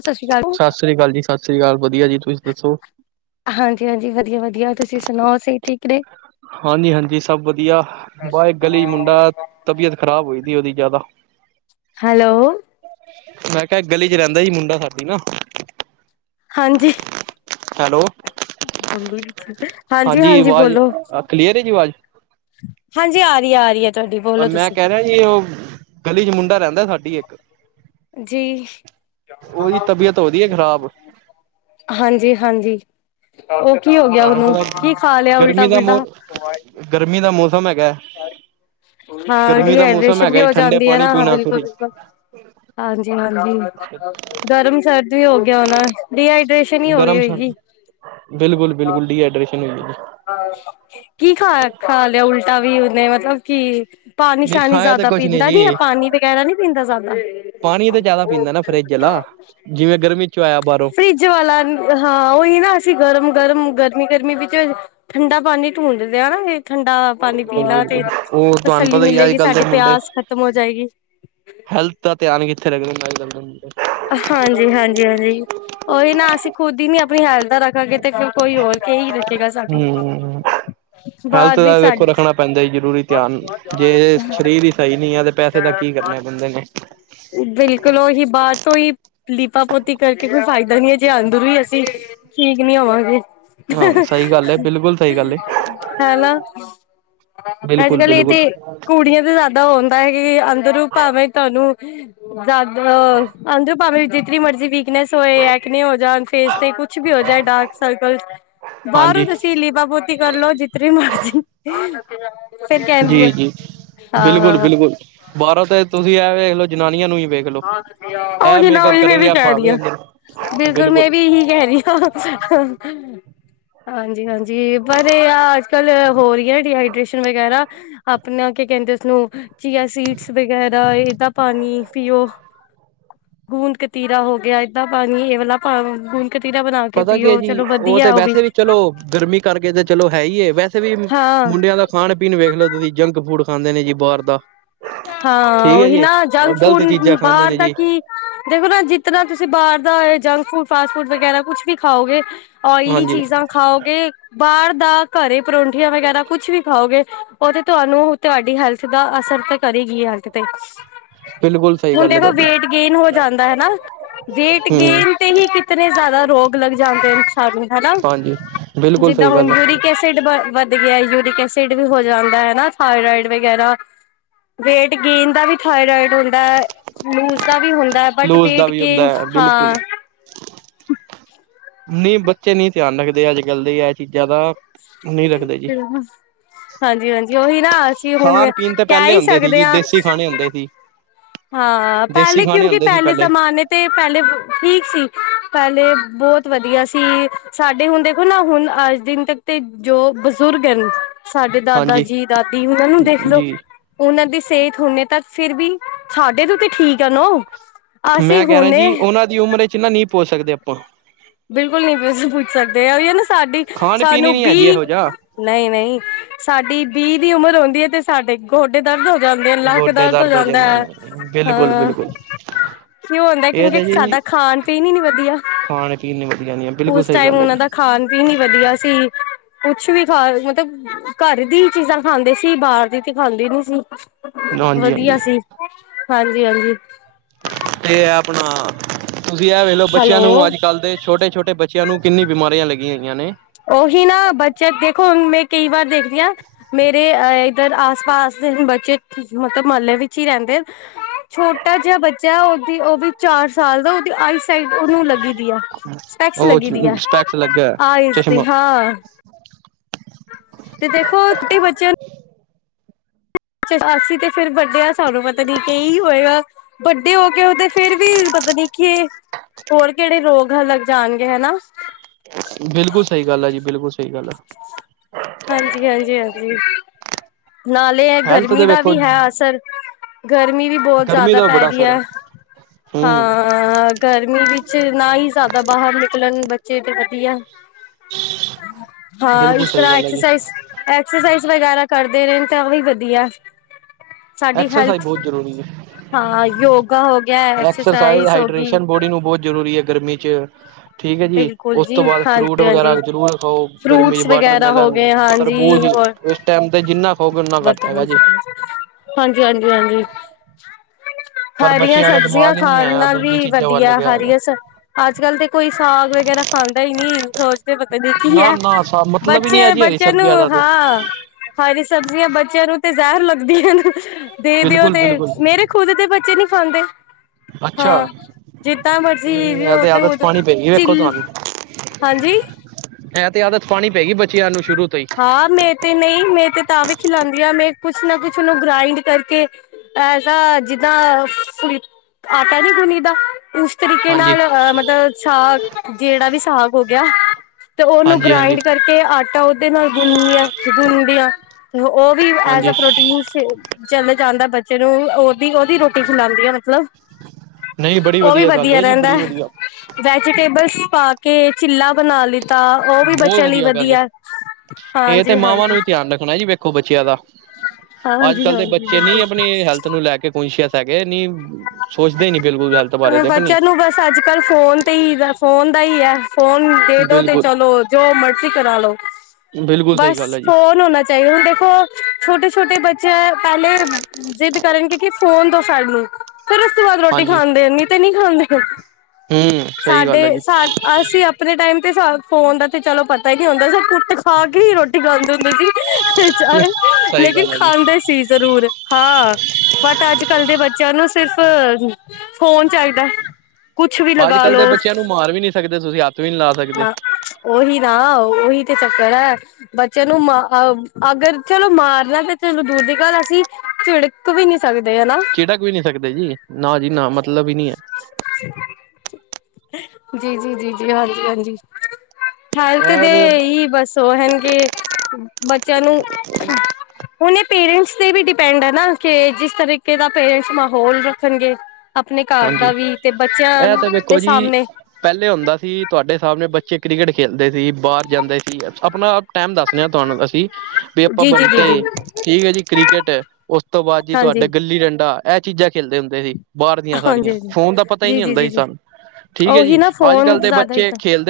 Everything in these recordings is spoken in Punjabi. ਸਤਿ ਸ਼੍ਰੀ ਅਕਾਲ ਸਸ ਸ੍ਰੀ ਕਾਲ ਜੀ, ਸਸ ਸ੍ਰੀ ਕਾਲ ਵਧੀਆ ਜੀ ਤੁਸੀਂ ਦੱਸੋ। ਹਾਂਜੀ-ਹਾਂਜੀ ਵਧੀਆ-ਵਧੀਆ ਤੁਸੀਂ ਸੁਣਾਓ, ਅਸੀ ਠੀਕ। ਨੇ ਹਾਂਜੀ-ਹਾਂਜੀ ਸਭ ਵਧੀਆ ਬਾਏ ਗਲੀ ਮੁੰਡਾ ਤਬੀਅਤ ਖਰਾਬ ਹੋਈ ਦੀ ਏ ਓਦੀ ਜਾਦਾ। ਹੈਲੋ ਮੈਂ ਕਿਆ ਗਲੀ ਚ ਰੈਂਦਾ ਸੀ ਮੁੰਡਾ ਸਾਡੀ ਨਾ। ਹਾਂਜੀ ਹੈਲੋ ਹਾਂਜੀ ਹਾਂਜੀ-ਹਾਂਜੀ, ਆਵਾਜ਼ ਬੋਲੋ। ਕਲੀਅਰ ਹੈ ਜੀ ਆਵਾਜ਼ ਹਾਂਜੀ ਆ ਰੀ ਐ, ਆ ਰੀ ਐ ਤੁਹਾਡੀ, ਬੋਲੋ ਤੁਸੀਂ। ਨੲ ਉਹ, ਗਲੀ ਚ ਮੁੰਡਾ ਰੈਂਦਾ ਸਾਡੀ ਇੱਕ ਜੀ, ਉਹਦੀ ਤਬੀਅਤ ਉਹਦੀ ਹੈ ਖ਼ਰਾਬ ਹਾਂਜੀ-ਹਾਂਜੀ। ਔ ਕੀ ਹੋ ਗਿਆ ਤੁਹਾਨੂੰ ਓਨੂੰ, ਪਤਾ ਕੀ ਖਾ ਲਿਆ ਗਰਮੀ ਦਾ ਮੌ ਉਲਟਾ-ਪੁਲਟਾ। ਗਰਮੀ ਦਾ ਮੌਸਮ ਹੈਗਾ। ਹਾਂ ਗਰਮੀ ਦਾ ਮੌਸਮ ਡੀਹਾਈਡ੍ਰੇਸ਼ਨ ਵੀ ਹੈਗਾ ਹੋ ਠੰਡੇ ਜਾਂਦੀ ਆ ਪਾਣੀ ਨਾ, ਹਾਂ ਪੀਣਾ ਫਿਰ ਬਿਲਕੁਲ-ਬਿਲਕੁਲ। ਹਾਂਜੀ-ਹਾਂਜੀ, ਗਰਮ ਸਰਦ ਵੀ ਹੋ ਗਿਆ ਹੋਨਾ ਡੀਹਾਈਡ੍ਰੇਸ਼ ਗਰਮ ਸਰਦ ਬਿਲਕੁਲ-ਬਿਲਕੁਲ, ਡੀਹਾਈਡ੍ਰੇਸ਼ਨ ਹੋਗੀ ਜੀ। ਕੀ ਖਾ, ਖਾ ਲਿਆ ਉਲਟਾ ਵੀ ਉਨੇ, ਮਤਲਬ ਕੀ ਨਹੀਂ ਪਾਨੀ-ਸ਼ਾਨੀ ਖਾਇਆ ਤਾਂ ਜਾਦਾ ਕੁਛ ਪੀਂਦਾ ਨੀ ਆ, ਜੀ ਪਾਨੀ ਵਗੈਰਾ ਨੀ ਪੀਂਦਾ ਜਾਦਾ। ਪਾਣੀ ਤਾਂ ਜ਼ਿਆਦਾ ਪੀਂਦਾ ਨਾ ਫਰਿੱਜ ਆਲਾ ਜਿਵੇਂ ਗਰਮੀ ਚੋਂ ਆਯਾ ਬਾ ਫਰਿੱਜ ਵਾਲਾ ਹਾਂ, ਉਹੀ ਨਾ, ਅਸੀਂ ਗਰਮ-ਗਰਮ, ਗਰਮੀ-ਗਰਮੀ ਵਿੱਚ ਠੰਡਾ ਪਾਨੀ ਢੂੰਡਦੇ ਆ ਨਾ ਫੇਰ। ਠੰਡਾ ਪਾਨੀ ਬਿਲਕੁਲ ਪੀਨਾ ਤੇ ਬਿਲਕੁਲ ਉਹ ਤੁਹਾਨੂੰ ਤਸੱਲੀ ਪਤਾ ਹੀ ਅੱਜ ਮਿਲੇਗੀ, ਕੱਲ ਦੇ ਸਾਡੀ ਮੁੰਡੇ ਪਿਆਸ ਖਤਮ ਹੋ ਜਾਏਗੀ। ਹੈਲਥ ਦਾ ਧਿਆਨ ਕਿੱਥੇ ਰੱਖਨਗੇ [unintelligible] ਹਾਂਜੀ-ਹਾਂਜੀ-ਹਾਂਜੀ। ਓਈ ਨਾ ਅਸੀਂ ਖੁਦ ਈ ਨੀ ਆਪਨੀ ਹੈਲਥ ਦਾ ਰੱਖਾਂਗੇ ਤੇ ਕੋਈ ਹੋਰ ਕੇਈ ਨੀ ਹੂੰ। ਹੈਲਥ ਬਾਅਦ ਦਾ ਵਿੱਚ ਵੇਖੋ ਸਾਡੀ ਰੱਖਨਾ ਪੈਂਦਾ ਜ਼ਰੂਰੀ ਧਿਆਨ, ਜੇ ਸਰੀਰ ਈ ਸਈ ਨਈਂ ਐ ਤੇ ਪੈਸੇ ਦਾ ਕੀ ਕਰਨਾ ਬੰਦੇ ਨੇ। ਬਿਲਕੁਲ ਓਹੀ ਬਾਤ ਤੋਂ ਈ ਲੀਪਾ ਪੋਤੀ ਕਰਕੇ ਕੋਈ ਫਾਇਦਾ ਨੀ ਐ, ਜੇ ਅੰਦਰ ਈ ਅਸੀਂ ਠੀਕ ਨੀ ਹੋਵਾਂਗੇ। ਹਾਂ ਸਹੀ ਗੱਲ ਹੈ ਬਿਲਕੁਲ ਸਹੀ ਗੱਲ ਹੈ ਹੈ ਨਾ ਬਿਲਕੁਲ ਅੱਜ-ਕੱਲ ਏ ਬਿਲਕੁਲ ਤੇ ਕੁੜੀਆਂ ਤੇ ਜਾਦਾ ਦਾ ਹੁੰਦਾ ਏ ਕੇ ਅੰਦਰੋਂ ਭਾਵੇਂ ਤੁਆਨੂੰ ਯਾਦਵ ਅੰਦਰੋਂ ਭਾਵੇਂ ਜਿਤਨੀ ਮਰਜ਼ੀ ਵੀਕਨੈਸ ਹੋਏ, ਐਕਨੇ ਹੋ ਜਾਨ ਫੇਸ ਤੇ ਕੁਛ ਵੀ ਹੋ ਜਾਏ ਡਾਰਕ ਸਰਕਲ, ਬਾਰੋਂ ਹਾਂਜੀ ਤੇ ਅਸੀਂ ਲੀਪਾ ਪੋ ਚੀ ਕਰਲੋ ਜਿਤਨੀ ਮਰਜ਼ੀ ਕਹਿੰਦੀ ਹੈ ਜੀ-ਜੀ, ਹਾਂ ਬਿਲਕੁਲ-ਬਿਲਕੁਲ, ਬਾਰੋਂ ਤਾਂ ਤੁਸੀਂ ਐ ਵੇਖ ਲਓ, ਜਨਾਨੀਆਂ ਨੂੰ ਈ ਵੇ ਓਹੀ ਨਾ ਓਹੀ ਮੈਂ ਵੀ ਕੈ ਰਈ ਭਾਵੇਂ ਆਂ, ਅੰਦਰ ਬਿਲਕੁਲ ਮੈਂ ਵੀ ਏਹੀ ਕੈ ਰਈ ਆਂ। ਹਾਂਜੀ-ਹਾਂਜੀ, ਪਰ ਏ ਆ ਅੱਜ-ਕੱਲ ਹੋ ਰਈ ਐ ਡੀਹਾਈਡ੍ਰੇਸ਼ਨ ਵਗੈਰਾ, ਆਪਨਾ ਕੀ ਕੈਂਦੇ ਉਸਨੂੰ ਚੀਆ ਸੀਡਸ ਵਗੈਰਾ, ਏਦਾ ਪਾਨੀ ਪੀਓ, ਗੂੰਦ ਕਤੀਰਾ ਹੋ ਗੇਆ ਏਦਾ ਪਾਨੀ ਏ ਵਾਲਾ ਪਾਨੀ ਪੀ ਕਤੀਰਾ ਬਨਾ ਕੇ ਪਤਾ ਕੀ ਹੈ ਪੀਓ, ਜੀ ਚਲੋ ਉਹ ਤੇ ਵਦੀਆ ਓ ਵੀ। ਵੈਸੇ ਚਲੋ, ਗਰਮੀ ਕਰਕੇ ਤੇ ਚਲੋ ਹੈ ਈ ਏ ਵੈਸੇ ਵੀ ਹਾਂ ਮੁੰਡੇਆਂ ਦਾ ਖਾਨ-ਪੀਨ ਵੇਖ ਲੋ ਤੁਸੀਂ ਜੰਕ ਫੂਡ ਖਾਂਦੇ ਨੇ ਜੀ ਬਾਰ ਦਾ। ਹਾਂ ਠੀਕ ਹੈ ਓਹੀ ਜੀ ਨਾ ਜੰਕ ਗ਼ਲਤ ਫੂਡ ਚੀਜ਼ਾਂ ਖਾਂਦੇ ਬਾਰ ਨੇ ਦਾ ਜੀ ਕੀ ਦੇਖੋ ਨਾ, ਜਿਤਨਾ ਤੁਸੀਂ ਬਾਰ ਦਾ ਜੰਕ ਫੂਡ ਫਾਸਟ ਫੂਡ ਵਗੈਰਾ ਕੁਛ ਵੀ ਖਾਓਗੇ ਓਇਲੀ ਹਾਂਜੀ ਚੀਜ਼ਾਂ ਖਾਓਗੇ ਬਾਰ ਦਾ ਘਰੇ ਪਰੌਠੀਆਂ ਵਗੈਰਾ ਕੁਛ ਵੀ ਖਾਓਗੇ, ਓ ਤੇ ਤੁਆਨੂੰ ਤੁਆਡੀ ਹੈਲਥ ਦਾ ਅਸਰ ਤੇ ਕਰੇਗੀ ਹੈਲਥ ਤੇ, ਬਿਲਕੁਲ ਸਹੀ ਹੁਨ ਗੱਲ ਹੈ ਦੇਖੋ ਤੁਹਾਡੀ ਵੇਟ ਗੇਨ ਹੋ ਜਾਂਦਾ ਹਨਾ। ਵੇਟ ਹਮ ਗੇਨ ਤੇ ਈ ਕਿਤਨੇ ਜਾਦਾ ਰੋਗ ਲੱਗ ਜਾਂਦੇ ਨੇ ਇਨਸਾਨ ਨੂੰ ਹਨਾ। ਹਾਂਜੀ ਬਿਲਕੁਲ ਜਿੱਦਾਂ ਸਹੀ ਹੁਨ ਗੱਲ ਹੈ। ਯੂਰਿਕ ਐਸਿ ਡ ਵੱਧ ਗੇਆ, ਯੂਰਿਕ ਐਸਿਡ ਵੀ ਹੋ ਜਾਂਦਾ ਐ ਹਨਾ ਥਾਇਰਾਇਡ ਵਗੈਰਾ ਵੇਟ ਗੇਨ ਦਾ ਵੀ ਥਾਇਰਾਇਡ ਹੁੰਦਾ, ਲੂਜ ਦਾ ਵੀ ਹੁੰ ਦਾ ਬਟ ਲੂਜ ਦਾ ਵੇਟ ਵੀ ਹੁੰਦਾ ਗੇਨ ਹੈ ਬਿਲਕੁਲ ਹਾਂ ਨਈਂ ਬੱਚੇ ਨਈਂ ਧਿਆਨ ਰੱਖਦੇ ਅੱਜ-ਕੱਲ ਦੇ ਐ ਚੀਜ਼ਾਂ ਦਾ, ਨਈਂ ਰੱਖਦੇ ਜੀ। ਹਾਂਜੀ-ਹਾਂਜੀ ਉਹੀ ਨਾ ਅਸੀਂ ਹੁਣ ਖਾਨ-ਪੀਨ ਤੇ ਕਹਿ ਪੈਲੇ ਹੀ ਹੁੰਦੇ ਸੀ ਸਕਦੇ ਜੀ ਹਾਂ। ਦੇਸੀ ਖਾਨੇ ਹੁੰਦੇ ਸੀ। ਹਾਂ, ਦੇਸੀ ਪੈਲੇ ਖਾਣੇ ਕਿਓਂਕਿ ਹੁੰਦੇ ਸੀ ਪੈਲੇ ਪਹਿਲੇ ਜ਼ਮਾਨੇ ਤੇ ਪੈਲੇ ਠੀਕ ਸੀ, ਪੈਲੇ ਬੋਤ ਵਦੀਆ ਸੀ ਸਾਡੇ ਹੁਨ ਦੇਖੋ ਨਾ ਹੁਨ ਅ ਦਿਨ ਤੱਕ ਤੇ, ਜੋ ਬਜ਼ੁਰਗ ਐ ਨਾ ਸਾਡੇ ਦਾਦਾ ਹਾਂਜੀ ਜੀ ਦਾਦੀ ਉਨਾਂ ਨੂੰ ਦੇਖ ਲੋ, ਜੀ ਓਨਾਂ ਦੀ ਸੇਤ ਹੁਨੇ ਤੱਕ ਫਿਰ ਵੀ ਸਾਡੇ ਤੋਂ ਤੇ ਠੀਕ ਐ ਨੋਂ, ਅਸੀਂ ਮੈਂ ਕਹਿਣਾ ਹੁਨੇ ਜੀ ਉਹਨਾਂ ਦੀ ਉਮਰ ਵਿਚ ਨਾ ਨਈਂ ਪੋਂਚ ਸਕਦੇ ਆਪਾਂ। ਬਿਲਕੁਲ ਨਈਂ ਤੁਸੀਂ ਪੁੱਜ ਸਕਦੇ ਆ ਓਈਓ ਨਾ ਸਾਡੀ ਖਾਣ ਪੀਣ ਸਾਨੂੰ ਹੀ ਨੀ ਹੈ ਜੀ ਵੀਅ ਇਹੋ ਜਿਹਾ ਨਈਂ-ਨਈਂ, ਸਾਡੀ ਵੀਅ ਦੀ ਉਮਰ ਹੁੰਦੀ ਏ ਤੇ ਸਾਡੇ ਗੋਡੇ ਦਰਦ ਹੋ ਜਾਂਦੇ, ਲੱਕ ਗੋਡੇ ਦਰਦ ਹੋ ਜਾਂਦੈ, ਜਾਂਦੇ ਨੇ ਬਿਲਕੁਲ ਹਾਂ ਬਿਲਕੁਲ ਕਿਉਂ ਹੁੰਂਦਾ ਇਹ ਕਿਉਂਕਿ ਤਾਂ ਜੀ ਸਾਡਾ ਖਾਣ ਪੀਣ ਈ ਨੀ ਵਧੀਆ। ਖਾਣ ਪੀਣ ਨੀ ਵਧੀਆ ਨੀ ਆ ਬਿਲਕੁੱਲ ਸਈ ਗੱਲ ਐ ਜੀ। ਵੀ ਨੀ ਵਧੀਆ ਸੀ ਕੁਛ ਵੀ ਖਾ ਮਤਲਬ ਘਰ ਦੀ ਈ ਚੀਜ਼ਾਂ ਖਾਂਦੇ ਸੀ ਬਾਰ ਦੀ ਤੇ ਖਾਂਦੇ ਈ ਨੀ ਸੀ। ਹਾਂਜੀ ਵਧੀਆ ਹਾਂਜੀ ਸੀ ਹਾਂਜੀ-ਹਾਂਜੀ। ਤੇ ਐ ਆਪਣਾ ਤੁਸੀਂ ਐ ਵੇਖ ਲੋ ਬੱਚਿਆਂ ਨੂੰ ਹੈਲੋ ਅੱਜ-ਕੱਲ ਦੇ ਛੋਟੇ-ਛੋਟੇ ਬੱ ਚਿਆਂ ਨੂੰ ਕਿੰਨੀ ਬਿਮਾਰੀਆਂ ਲੱਗੀਆਂ ਹੋਈਆਂ ਨੇ। ਉਹੀ ਨਾ ਬੱਚੇ ਦੇਖੋ ਹੁਣ ਮੈਂ ਕਈ ਵਾਰ ਦੇਖਦੀ ਆ ਮੇਰੇ ਅ ਏਧਰ ਆਸ-ਪਾਸ ਦੇ ਬੱਚੇ ਮਤਲਬ ਮੱਲੇ ਵਿੱਚ ਈ ਰੈਂਦੇ ਛੋਟਾ ਜੇਆ ਬੱਚਾ ਐ ਉਦੀ ਓ ਵੀ ਚਾਰ ਸਾਲ ਦਾ ਉਦੀ ਆਈਸ ਸਾਈਡ ਉਨੂੰ ਲੱਗੀ ਦੀ ਆ ਸਪੈਕਸ ਉਹ ਲੱਗੀ ਦੀ ਆ ਸਪੈਕਸ ਲੱਗਿਆ ਆਈਜ਼ ਤੇ ਚਸ਼ਮਾ ਹਾਂ ਤੇ ਦੇਖੋ ਤੇ ਬੱਚਿਆਂ ਅਸੀਂ ਤੇ ਫੇਰ ਵੱਡੇ ਆ ਸਾਨੂੰ ਪਤਾ ਨੀ ਕੀ ਈ ਹੋਏਗਾ ਵੱਡੇ ਹੋ ਕੇ ਉਦੇ ਫੇਰ ਵੀ ਪਤਾ ਨੀ ਕੇ ਹੋਰ ਕੇੜੇ ਰੋਗਹ ਲੱਗ ਜਾਣਗੇ ਹਨਾ। ਬਿਲਕੁੱਲ ਸਈ ਗੱਲ ਆ ਜੀ, ਬਿਲਕੁੱਲ ਸਈ ਗੱਲ ਆ। ਹਾਂਜੀ-ਹਾਂਜੀ-ਹਾਂਜੀ, ਨਾਲ ਤੇ ਹੈਲਥ ਗਰਮੀ ਦੇ ਦਾ ਵੇਖੋ ਵੀ ਹੈ ਅਸਰ, ਗਰਮੀ ਵੀ ਬੋਤ ਗਰਮੀ ਜਿਆਦਾ ਦਾ ਪੈ ਬੜਾ ਰੀ ਅਸਰ ਆ। ਹੈ ਹਮ ਹਾਂ ਗਰਮੀ ਵਿੱਚ ਨਾ ਈ ਜਿਆਦਾ ਬਾਹਰ ਨਿਕਲਣ ਬੱਚੇ ਤੇ ਵਧੀਆ ਹਾਂ ਬਿਲਕੁਲ ਇਸ ਸਹੀ ਗੱਲ ਹੈ ਜੀ ਇਸ ਐਕਸਰਸਾਈਜ਼ ਵਗੈਰਾ ਕਰਦੇ ਰੈਂਨ ਤਾਂ ਵੀ ਵਧੀਆ। ਸਾਡੀ ਐਕਸਰਸਾਈਜ਼ ਹੈਲਥ ਬੋਤ ਜ਼ਰੂਰੀ ਏ। ਹਾਂ ਯੋਗਾ ਹੋ ਗਿਆ ਐਕਸਰਸਾਈਜ਼, ਹੋ ਗਈ। ਹਾਈਡ੍ਰੇਸ਼ਨ ਬੋਡੀ ਨੂੰ ਬੋਤ ਜ਼ਰੂਰੀ ਐ ਗਰਮੀ ਚ ਠੀਕ ਏ ਜੀ ਬਿਲਕੁਲ ਉਸ ਤੋਂ ਜੀ ਬਾਅਦ ਫਰੂਟ ਹਾਂਜੀ ਵਗੈਰਾ ਹਾਂਜੀ ਜ਼ਰੂਰ ਖਾਓ ਗਰਮੀ ਚ ਫਰੂਟਸ ਵਗੈਰਾ ਹੋ ਵੋਟਰਮੈਲਨ, ਗਏ ਹਾਂਜੀ। ਤਰਬੂਜ਼ ਏਸ ਟੈਮ ਤੇ ਜਿੰਨਾ ਖਾਓਗੇ ਉਨਾਂ ਘੱਟ ਹੈਗਾ ਜੀ। ਹਾਂਜੀ-ਹਾਂਜੀ-ਹਾਂਜੀ। ਪਰ ਹਰੀਆਂ ਬੱਚਿਆਂ ਦਾ ਸਬਜ਼ੀਆਂ ਦਿਮਾਗ ਹੀ ਨਹੀਂ ਖਾਣ ਹੈ ਨਾਲ ਦੂਜੀ ਵੀ ਚੀਜ਼ਾਂ ਵੱਲ ਵਧੀਆ ਲੱਗਿਆ ਹੋਇਆ ਹਰੀਆ ਸ ਅੱਜ-ਕੱਲ ਤੇ ਕੋਈ ਸਾਂਗ ਵਗੈਰਾ ਖਾਂਦਾ ਈ ਨੀ ਸੋਚ ਤੇ ਪਤਾ ਨੀ ਕੀ ਨਾ ਐ ਨਾ ਸਾਬ ਮਤਲਬ ਹੀ ਬੱਚੇ ਨਹੀਂ ਹੈ ਜੀ ਹਰੀ ਬੱਚਿਆਂ ਨੂੰ ਸਬਜ਼ੀਆਂ ਦਾ ਤੇ ਹਾਂ ਹਰੀ ਸਬਜ਼ੀਆਂ ਬੱਚਿਆਂ ਨੂੰ ਤੇ ਜ਼ਹਿਰ ਲੱਗਦੀਆਂ ਹਨ। ਦੇ ਦੇਓ ਬਿਲਕੁਲ ਤੇ ਬਿਲਕੁਲ ਮੇਰੇ ਖ਼ੁਦ ਤੇ ਬੱਚੇ ਨੀ ਖਾਂਦੇ। ਅੱਛਾ ਹਾਂ ਜਿੱਦਾਂ ਮਰਜ਼ੀ ਵੀ ਉਦਾ ਉਦੋਂ ਦੇਖੋ ਚਿੱਲ ਤੁਆਨੂੰ, ਹਾਂਜੀ ਐ ਤੇ ਆਦਤ ਪਾਨੀ ਪੇਗੀ ਬੱਚਿਆਂ ਨੂੰ ਸ਼ੁਰੂ ਤੋਂ ਈ। ਹਾਂ ਮੈਂ ਤੇ ਨਈਂ ਮੈਂ ਤੇ ਤਾਂ ਵੀ ਖਿਲਾਂਦੀ ਆ ਮੈਂ ਕੁਛ ਨਾ ਕੁਛ ਉਨੂੰ ਗ੍ਰਾਇੰਡ ਕਰਕੇ ਐਸਾ ਜਿੱਦਾਂ ਫੇ ਆਟਾ ਨੀ ਗੁੰਨੀਦਾ ਉਸ ਤਰੀਕੇ ਹਾਂਜੀ ਨਾਲ ਅ ਮਤਲਬ ਸਾ ਜੇੜਾ ਵੀ ਸਾਂਗ ਹੋ ਗਿਆ ਤੇ ਉਨੂੰ ਹਾਂਜੀ ਹਾਂਜੀ ਗ੍ਰਾਇੰਡ ਕਰਕੇ ਆਟਾ ਉਦ ਨਾਲ ਗੁੰਨੀਆ ਗੁੰਨਦੀਆਂ ਓ ਵੀ ਐਜ਼ ਆ ਹਾਂਜੀ ਪ੍ਰੋਟੀਨ ਨੂੰ ਫੇ ਚਲ ਜਾਂਦਾ ਬੱਚੇ ਨੂੰ ਓ ਦੀ ਉਦੀ ਰੋਟੀ ਖਲਾਦੀ ਆ ਮਤਲਬ, ਨਹੀਂ ਬੜੀ ਓ ਵੀ ਗੱਲ ਵਧੀਆ ਹੈ ਜੀ ਰੈਂਦਾ ਬੜੀ ਐ। ਵਧੀਆ ਵੈਜੀਟੇਬਲਸ ਪਾ ਕੇ ਚਿੱਲਾ ਬਣਾ ਲਿਤਾ ਓ ਵੀ ਬੱਚਿਆਂ ਲਈ ਵਧੀਆ। ਏ ਤੇ ਹਾਂਜੀ ਮਾਵਾਂ ਨੂੰ ਹਾਂਜੀ ਵੀ ਧਿਆਨ ਰੱਖਣਾ ਜੀ ਵੇਖੋ ਬੱਚਿਆਂ ਦਾ। ਹਾਂਜੀ ਅੱਜ-ਕੱਲ ਦੇ ਹਾਂਜੀ ਬੱਚੇ ਨੀ ਆਪਣੀ ਬਿਲਕੁਲ ਹੈਲਥ ਨੂੰ ਲੈ ਕੇ ਕੁਸ਼ਅਸ ਹੈਗੇ ਨੀ ਸੋਚਦੇ ਈ ਨੀ ਬਿਲਕੁੱਲ ਹੈਲਥ ਬਾਰੇ ਤੇ ਆਪਣੀ। ਬੱਚਿਆਂ ਨੂੰ ਬਸ ਅੱਜ-ਕਲ ਫੋਨ ਤੇ ਹੀ ਦਾ ਫੋਨ ਦਾ ਹੀ ਹੈ। ਫੋਨ ਦੇ ਦੋ ਤੇ ਬਿਲਕੁਲ ਚਲੋ ਜੋ ਮਰਜ਼ੀ ਕਰਾਲੋ, ਬਿਲਕੁਲ ਸਹੀ ਬਸ ਗੱਲ ਹੈ ਜੀ ਫੋਨ ਹੋਣਾ, ਹੁਣ ਦੇਖੋ ਛੋਟੇ-ਛੋਟੇ ਬੱਚੇ ਪਹਿਲੇ ਜਿਦ ਕਾਰਨ ਕਿ ਫੋਨ ਦੋ ਸਾਨੂੰ ਫਿਰ, ਰੋਟੀ ਹਾਂਜੀ ਖਾਂਦੇ ਨਹੀਂ ਤੇ ਨਹੀਂ ਖਾਂਦੇ ਹਮ ਸਹੀ ਗੱਲ ਹੈ ਸਾਡੇ ਜੀ ਸਾ ਅਸੀਂ ਆਪਣੇ ਟਾਈਮ ਤੇ ਫੋਨ ਦਾ ਤੇ ਚਲੋ ਪਤਾ ਹੀ ਨਹੀਂ ਹੁੰਦਾ ਕੁੱਟ, ਖਾ ਕੇ ਹੀ ਰੋਟੀ ਖਾਂਦੇ ਹੁੰਦੇ ਸੀ ਚਾਹੇ ਸਹੀ ਲੇਕਿਨ ਗੱਲ ਹੈ ਜੀ ਖਾਂਦੇ ਸੀ ਜ਼ਰੂਰ। ਹਾਂ ਬੱਟ ਅੱਜ-ਕੱਲ ਦੇ ਬੱਚਿਆਂ ਨੂੰ ਸਿਰਫ਼ ਫੋਨ ਚਾਹੀਦਾ। ਕੁਛ ਵੀ ਲਗਾ ਅੱਜ-ਕੱਲ ਲੋ ਦੇ ਬੱਚਿਆਂ ਨੂੰ ਮਾਰ ਵੀ ਨਹੀ ਸਕਦੇ ਤੁਸੀਂ ਹੱਥ ਵੀ ਨਹੀਂ ਲਾ ਸਕਦੇ। ਉਹੀ ਨਾ ਉਹੀ ਤੇ ਚੱਕਰ ਹੈ। ਬੱਚੇ ਨੂੰ ਮਾ ਅਗਰ ਚਲੋ ਮਾਰਨਾ ਤੇ ਚਲੋ ਦੂਰ ਦੀ ਗੱਲ ਅਸੀਂ ਝਿੜਕ, ਵੀ ਨਹੀਂ ਸਕਦੇ ਹਨਾ। ਝਿੜਕ ਵੀ ਨਹੀਂ ਸਕਦੇ ਜੀ ਨਾ ਜੀ ਨਾ ਮਤਲੱਬ ਹੀ ਨਹੀ ਹੈ। ਜੀ, ਜੀ, ਜੀ, ਜੀ, ਹਾਂਜੀ-ਹਾਂਜੀ। ਹੈ ਹੈਲਥ ਇਹ ਦੇ ਤੇ ਹੀ ਬਸ ਉਹ ਹੋ ਆਣਗੇ ਬੱਚਿਆਂ ਨੂੰ ਹੁਣ ਇਹ ਪੇਰੈਂਟਸ ਤੇ ਵੀ ਡਿਪੈਂਡ ਹੈ ਨਾ ਕਿ ਜਿਸ ਤਰੀਕੇ ਦਾ ਪੇਰੈਂਟਸ, ਮਾਹੌਲ ਰੱਖਣਗੇ ਆਪਣੇ ਘਰ ਦਾ ਹਾਂਜੀ ਵੀ ਤੇ ਬੱਚਿਆਂ ਇਹ ਤਾਂ ਦੇ ਵੇਖੋ ਜੀ ਸਾਹਮਣੇ, ਪਹਿਲੇ ਹੁੰਦਾ ਸੀ ਤੁਹਾਡੇ ਸਾਹਮਣੇ ਬੱਚੇ ਕ੍ਰਿਕਟ ਖੇਲਦੇ ਸੀ ਬਾਹਰ ਜਾਂਦੇ ਸੀ ਆਪਣਾ ਟਾਈਮ ਦੱਸਦੇ ਤੁਹਾਨੂੰ ਅਸੀਂ ਵੀ ਆਪਾਂ ਜੀ ਜੀ ਜੀ ਬੰਟੇ ਜੀ ਠੀਕ ਹੈ ਜੀ ਕ੍ਰਿਕਟ ਉਸ ਤੋਂ ਬਾਅਦ ਜੀ ਤੁਹਾਡਾ ਹਾਂਜੀ ਗੁੱਲੀ ਡੰਡਾ, ਇਹ ਚੀਜ਼ਾਂ ਖੇਲਦੇ ਹੁੰਦੇ ਸੀ ਬਾਹਰ। ਹਾਂਜੀ ਸਾਰੀਆ ਹਾਂਜੀ ਫੋਨ ਦਾ ਪਤਾ ਹੀ ਜੀ ਨਹੀਂ ਜੀ ਹੁੰਦਾ ਜੀ ਸੀ ਜੀ ਸਾ ਠੀਕ ਹੈ ਉਹੀ ਜੀ ਨਾ ਅੱਜ-ਕੱਲ ਫੋਨ ਦੇ ਜ਼ਿਆਦਾ ਹੀ ਬੱਚੇ ਤਾਂ ਖੇਲ,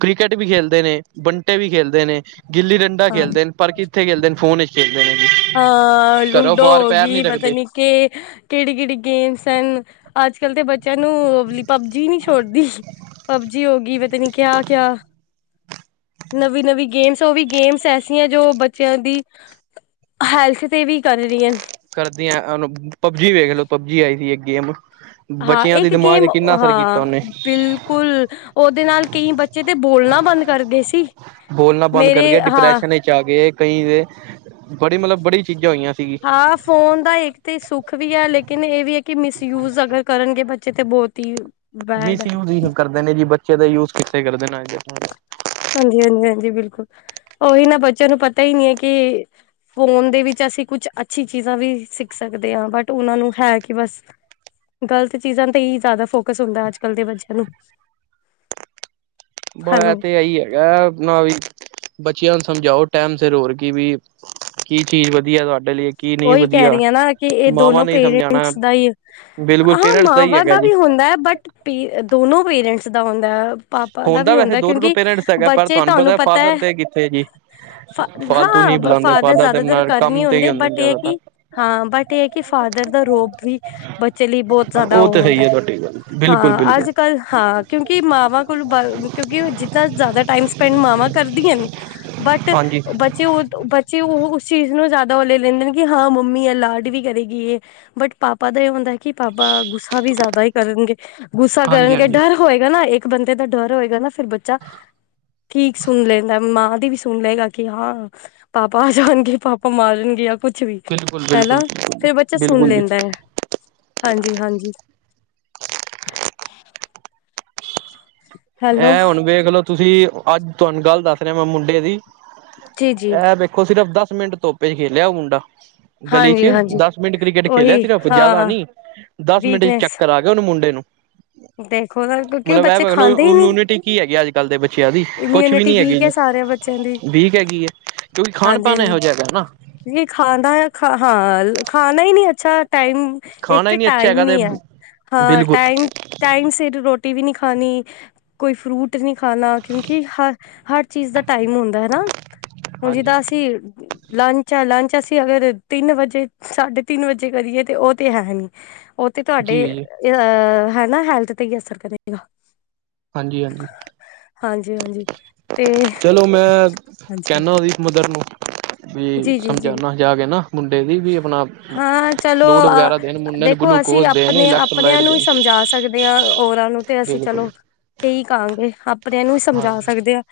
ਕ੍ਰਿਕਟ ਵੀ ਖੇਲਦੇ ਨੇ ਬੰਟੇ ਵੀ ਖੇਲਦੇ ਨੇ ਗਿੱਲੀ ਡੰਡਾ ਹਾਂ ਖੇਲਦੇ ਨੇ। ਪਰ ਕਿੱਥੇ ਖੇਲਦੇ ਨੇ ਫੋਨ ਚੱ ਖੇਲਦੇ ਨੇ ਜੀ। ਹਾਂ ਘਰੋਂ ਲੂਡੋ ਬਾਹਰ ਹੋ ਪੈਰ ਗਈ ਨਹੀਂ ਪਤਾ ਰੱਖਦੇ ਨੀ ਕਿ ਕਿਹੜੀ-ਕਿਹੜੀ ਗੇਮਸ ਹਨ। ਅੱਜ-ਕੱਲ ਤੇ ਬੱਚਿਆਂ ਨੂੰ ਓਹ ਵਾਲੀ ਪਬਜੀ ਨਹੀਂ ਛੋੜਦੀ, ਪਬਜੀ ਹੋ ਗਈ ਪਤਾ ਨਹੀਂ ਕਿਆ-ਕਿਆ। ਨਵੀਂ-ਨਵੀਂ ਗੇਮਸ ਉਹ ਵੀ ਗੇਮਸ ਐਸੀ ਹੈ ਜੋ ਬੱਚਿਆਂ ਦੀ, ਹੈਲਥ ਤੇ ਵੀ ਕਰ ਰਹੀ ਹੈ। ਕਰਦੀਆ ਉਹਨੁ ਪਬਜੀ ਵੇਖ ਲਓ ਪਬਜੀ ਆਈ ਸੀ ਇੱਕ ਗੇਂਮ। ਹਾਂ ਬੱਚਿਆਂ ਦੇ ਦਿਮਾਗ ਤੇ ਕਿੰਨਾ ਅਸਰ ਕੀਤਾ ਉਹਨੇ। ਕੁਲ ਉਹਦੇ ਨਾਲ ਕਈ ਬੱਚੇ ਤੇ ਬੋਲਣਾ ਬੰਦ ਕਰ ਗਏ ਸੀ। ਬੋਲਣਾ ਬੰਦ ਕਰ ਮੇਰੇ ਗਏ ਹਾਂ ਡਿਪਰੈਸ਼ਨ ਵਿੱਚ ਆ ਗਏ ਕਈ ਦੇ, ਬੜੀ ਮਤਲੱਬ ਬੜੀ ਚੀਜ਼ਾਂ ਹੋਈਆ। ਹਾਫ ਫੋਨ ਦਾ ਇੱਕ ਤੇ ਸੁੱਖ ਵੀ ਹੈ ਲੇਕਿਨ ਇਹ ਵੀ ਹੈ ਕਿ ਮਿਸਯੂਜ ਅਗਰ ਕਰਨਗੇ ਬੱਚੇ ਤੇ ਬਹੁਤ ਹੀ, ਬੈਡ ਹੈ ਮਿਸਯੂਜ ਹੀ ਕਰਦੇ ਨੇ ਜੀ ਬੱਚੇ ਦਾ ਯੂਜ ਕਿੱਥੇ ਕਰਦੇ ਨੇ। ਟਾਈਮ। ਹਾਂਜੀ-ਹਾਂਜੀ-ਹਾਂਜੀ, ਬਿਲਕੁਲ ਉਹੀ ਨਾ ਬੱਚਿਆਂ ਨੂੰ ਪਤਾ ਹੀ ਨਹੀਂ ਹੈ ਕਿ, ਫੋਨ ਦੇ ਵਿੱਚ ਅਸੀਂ ਕੁੱਛ ਅੱਛੀ ਚੀਜ਼ਾਂ ਵੀ ਸਿੱਖ ਸਕਦੇ ਹਾਂ ਬਟ ਉਹਨਾਂ ਨੂੰ ਹੈ ਕਿ ਬਸ, ਗਲਤ ਚੀਜ਼ਾਂ ਤੇ ਹੀ ਜ਼ਿਆਦਾ ਫੋਕਸ ਹੁੰਦਾ ਅੱਜ-ਕੱਲ ਦੇ ਬੱਚਿਆਂ ਨੂੰ। ਬ ਹੈਲੋ ਤੇ ਆਹੀ ਹੈਗਾ ਨਾ ਵੀ ਬੱਚਿਆਂ ਨੂੰ ਸਮਝਾਓ ਟਾਇਮ ਸਿਰ ਹੋਰ ਕੀ ਵੀ ਕੀ ਚੀਜ਼ ਵਧੀਆ ਤੁਹਾਡੇ ਲਈ। ਕੀ ਨਹੀਂ ਉਹੀ ਕਹਿ ਵਧੀਆ ਰਹੀਆ ਨਾ ਕਿ ਇਹ ਮਾਵਾਂ ਦੋਨੋ ਨੇ ਸਮਝਾਉਣਾ ਪੇਰੈਂਟਸ ਦਾ ਹੀ, ਬਿਲਕੁਲ ਹਾਂ ਪੇਰੈਂਟਸ ਹੀ ਮਾਵਾਂ ਹੈਗਾ ਦਾ ਜੀ ਵੀ ਹੁੰਦਾ ਹੈ ਬਟ ਦੋਨੋ ਪੇਰੈਂਟਸ ਦਾ ਹੁੰਦਾ। ਪਾਪਾ ਦਾ ਵੀ ਵੈਸੇ ਹੁੰਦਾ ਦੋਨੋਂ ਨੂੰ ਕਿਉਂਕਿ ਪੇਰੈਂਟਸ ਹੈਗਾ ਪਰ ਬੱਚੇ ਤੁਹਾਨੂੰ ਪਤਾ ਹੈ, ਫਾਦਰ ਤੇ ਕਿੱਥੇ ਜੀ ਫ਼ਾ ਫਾਲਤੂ ਨਹੀਂ ਹਾਂ, ਬੁਲਾਉਂਦੇ ਫਾਦਰ ਦੇ ਜ਼ਿਆਦਾਤਰ ਨਾਲ ਘਰ ਨੀ ਕੰਮ ਤੇ ਹੀ ਹੁੰਦੇ ਨੇ ਬਟ ਏ ਹੈ ਕਿ ਜ਼ਿਆਦਾਤਰ ਹਾਂ ਬਟ ਏ ਹੈ ਕਿ ਫਾਦਰ ਦਾ ਰੋਬ ਵੀ ਬੱਚੇ ਲਈ ਬੋਤ ਜਾਦਾ ਉਹ ਓ ਤੇ ਹੁੰਦਾ ਸਹੀ ਹੈ ਤੁਹਾਡੀ ਗੱਲ ਬਿਲਕੁਲ ਹਾਂ ਬਿਲਕੁਲ ਅੱਜ ਕੱਲ ਹਾਂ ਕਿਉਂਕਿ ਮਾਵਾਂ ਕੋਲ ਬਲ ਕਿਉਂਕਿ ਜਿਤਨਾ ਜਾਦਾ ਟਾਈਮ ਸਪੈਂਡ ਮਾਵਾਂ ਕਰਦੀਅਨ ਬਟ ਹਾਂਜੀ ਬੱਚੇ ਓ ਬੱਚੇ ਓ ਉਸ ਚੀਜ਼ ਨੂੰ ਜਾਦਾ ਓ ਲੈ ਲੈਂਦੇ ਨ। ਕਿ ਹਾਂ ਮੰਮੀ ਅ ਲਾਡ ਵੀ ਕਰੇਗੀ ਬਟ ਪਾਪਾ ਦਾ ਏ ਹੁੰਦਾ ਕਿ ਪਾਪਾ ਗੁੱਸੇ ਸਾ ਵੀ ਜਾਦਾ ਈ ਕਰਨਗੇ ਗੁੱਸਾ ਹਾਂਜੀ ਕਰਨਗੇ ਹਾਂਜੀ ਡਰ ਹੋਏਗਾ ਨਾ ਇੱਕ ਬੰਦੇ ਦਾ ਡਰ ਹੋਏਗਾ ਨਾ ਫੇਰ ਬੱਚਾ ਠੀਕ ਸੁਨ ਲੈਂਦਾ ਮਾਂ ਦੀ ਵੀ ਸੁਨ ਲਏਗਾ ਕਿ ਹਾਂ ਪਾਪਾ ਆ ਜਾਨਗੇ, ਪਾਪਾ ਮਾਰਨਗੇ ਯਾ ਕੁਛ ਵੀ ਬਿਲਕੁਲ ਹੈਨਾ ਬਿਲਕੁਲ ਬਿਲਕੁਲ ਫੇਰ ਬੱਚਾ ਸੁਨ ਬਿਲਕੁਲ ਜੀ ਲੈਂਦਾ ਐ, ਹਾਂਜੀ-ਹਾਂਜੀ। ਹੈਲੋ ਐ ਹੁਣ ਵੇਖਲੋ ਤੁਸੀਂ ਅੱਜ ਤੁਆਨੂੰ ਗੱਲ ਦੱਸ ਰਆਂ ਮੈਂ ਮੁੰਡੇ ਦੀ ਜੀ ਜੀ ਐ ਵੇਖ ਖੋ ਸਿਰਫ਼ ਦਸ ਮਿੰਟ ਧੁੱਪ 'ਚ ਖੇਲਿਆ ਓ ਮੁੰਡਾ। ਗਲੀ 'ਚ ਹਾਂਜੀ ਹਾਂਜੀ ਦਸ ਮਿੰਟ ਕ੍ਰਿਕਟ ਖੇਲਯਾ ਉਹੀ ਸਿਰਫ ਜਾਦਾ ਹਾਂ ਨੀ ਦਸ ਮਿੰਟ 'ਚ ਵੀਕਨੈਸ ਚੱਕਰ ਆ ਉਨ ਮੁੰਡੇ ਨੂੰ। ਦੇਖੋ ਨਾ ਕਿਉਂਕਿ ਮਤਲਬ ਇਹ ਬੱਚੇ ਵੇਖ ਖਾਂਦੇ ਲਓ ਹੀ ਨੀ ਇਮਿਊਨਿਟੀ ਕੀ ਹੈਗੀ ਅੱਜ ਕੱਲ ਦੇ ਬੱਚੇਆਂ ਦੀ ਕੁਛ ਵੀ ਇਮਿਊਨਿਟੀ ਨੀ ਹੈਗੀ ਵੀਕ ਹੈ ਜੀ। ਸਾਰਿਆਂ ਬੱਚਿਆਂ ਦੀ ਵੀਕ ਹੈਗੀ ਏ ਕਿਉਂਕਿ ਖਾਨ-ਪਾਨ ਐਹੋ ਜਯਾ ਹੈਗਾ ਨਾ। ਐ [unintelligible] ਖਾ ਹਾਂ ਖਾਨਾ ਹੀ ਨੀ ਅੱਛਾ ਟਾਈਮ ਇੱਕ ਖਾਣਾ ਹੀ ਤੇ ਨੀ ਅੱਛਾ ਟਾਈਮ ਹੈਗਾ ਨੀ ਐ ਤੇ ਹਾਂ ਬਿਲਕੁਲ ਟਾਈਮ ਟਾਈਮ ਸਿਰ ਰੋਟੀ ਵੀ ਨੀ ਖਾਨੀ। ਕੋਈ ਫਰੂਟ ਨੀ ਖਾਨਾ ਕਿਉਂਕਿ ਹਰ, ਹਰ ਚੀਜ਼ ਦਾ ਟਾਈਮ ਹੁੰਦਾ ਹਨਾ। ਹੁਨ ਹਾਂਜੀ ਜਿੱਦਾਂ ਅਸੀਂ ਲੰਚ ਯਾ ਲੰਚ ਅਸੀਂ ਅਗਰ ਤਿੰਨ ਵਜੇ ਸਾਢੇ ਤਿੰਨ ਵਜੇ ਕਰੀਏ ਤੇ ਓ ਤੇ ਹੈ ਨੀ ਓ ਤੇ ਜੀ ਤੁਆਡੇ ਜੀ ਅਹ ਹੈਨਾ ਹੈਲਥ ਤੇ ਈ ਅਸਰ ਕਰੇਗਾ। ਹਾਂਜੀ-ਹਾਂਜੀ। ਹਾਂਜੀ-ਹਾਂਜੀ। ਤੇ ਚਲੋ ਮੈਂ ਕੈਨਾ ਓਦੀ ਮਦਰ ਨੂੰ। ਵੀ ਜੀ-ਜੀ-ਜੀ ਸਮਝਾਨਾ ਜਾ ਕੇ ਨਾ ਮੁੰਡੇ ਦੀ ਵੀ ਆਪਣਾ ਹਾਂ ਚਲੋ ਫਲੂਡ ਅ ਵਗੈਰਾ ਦੇਣ ਮੁੰਡੇ ਨੂੰ ਦੇਖੋ ਅਸੀਂ ਗਲੂਕੋਜ ਦੇਣ ਅਪਨੇ ਆਪਨੇਆਂ ਇਲੈਕਟ੍ਰੋਲਾਈਟ ਨੂੰ ਈ ਦੇਣ ਸਮਝਾ ਸਕਦੇ ਆਂ ਔਰਾਂ ਨੂੰ ਤੇ ਅਸੀਂ ਬਿਲਕੁਲ ਚਲੋ ਤੇ ਈ ਕਾਂਗੇ ਆਪ ਅਪਨੇਆਂ ਨੂੰ ਵੀ ਸਮਝਾ ਹਾਂਜੀ ਸਕਦੇ ਆ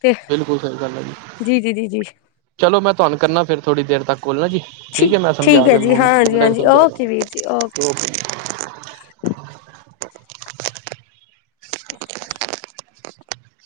ਤੇ ਬਿਲਕੁਲ ਸਹੀ ਗੱਲ ਹੈ ਜੀ, ਜੀ, ਜੀ, ਜੀ। ਚਲੋ ਮੈਂ ਤੁਆਨੂੰ ਕਰਨਾ ਫਿਰ ਥੋੜੀ ਦੇਰ ਤੱਕ ਕੌਲ ਨਾ ਜੀ। ਠੀਕ ਐ, ਮੈਂ ਸਮਝਾ ਠੀਕ ਹੈ ਦਿਆਂਗਾ ਜੀ ਓਨੂੰ ਮੁੰਡੇ ਨੂੰ ਹਾਂਜੀ-ਹਾਂਜੀ ਸਮਝਾ ਓਕੇ ਵੀਰ ਜੀ ਓਕੇ ਦਾਂਗਾ ਓਕੇ। [unintelligible]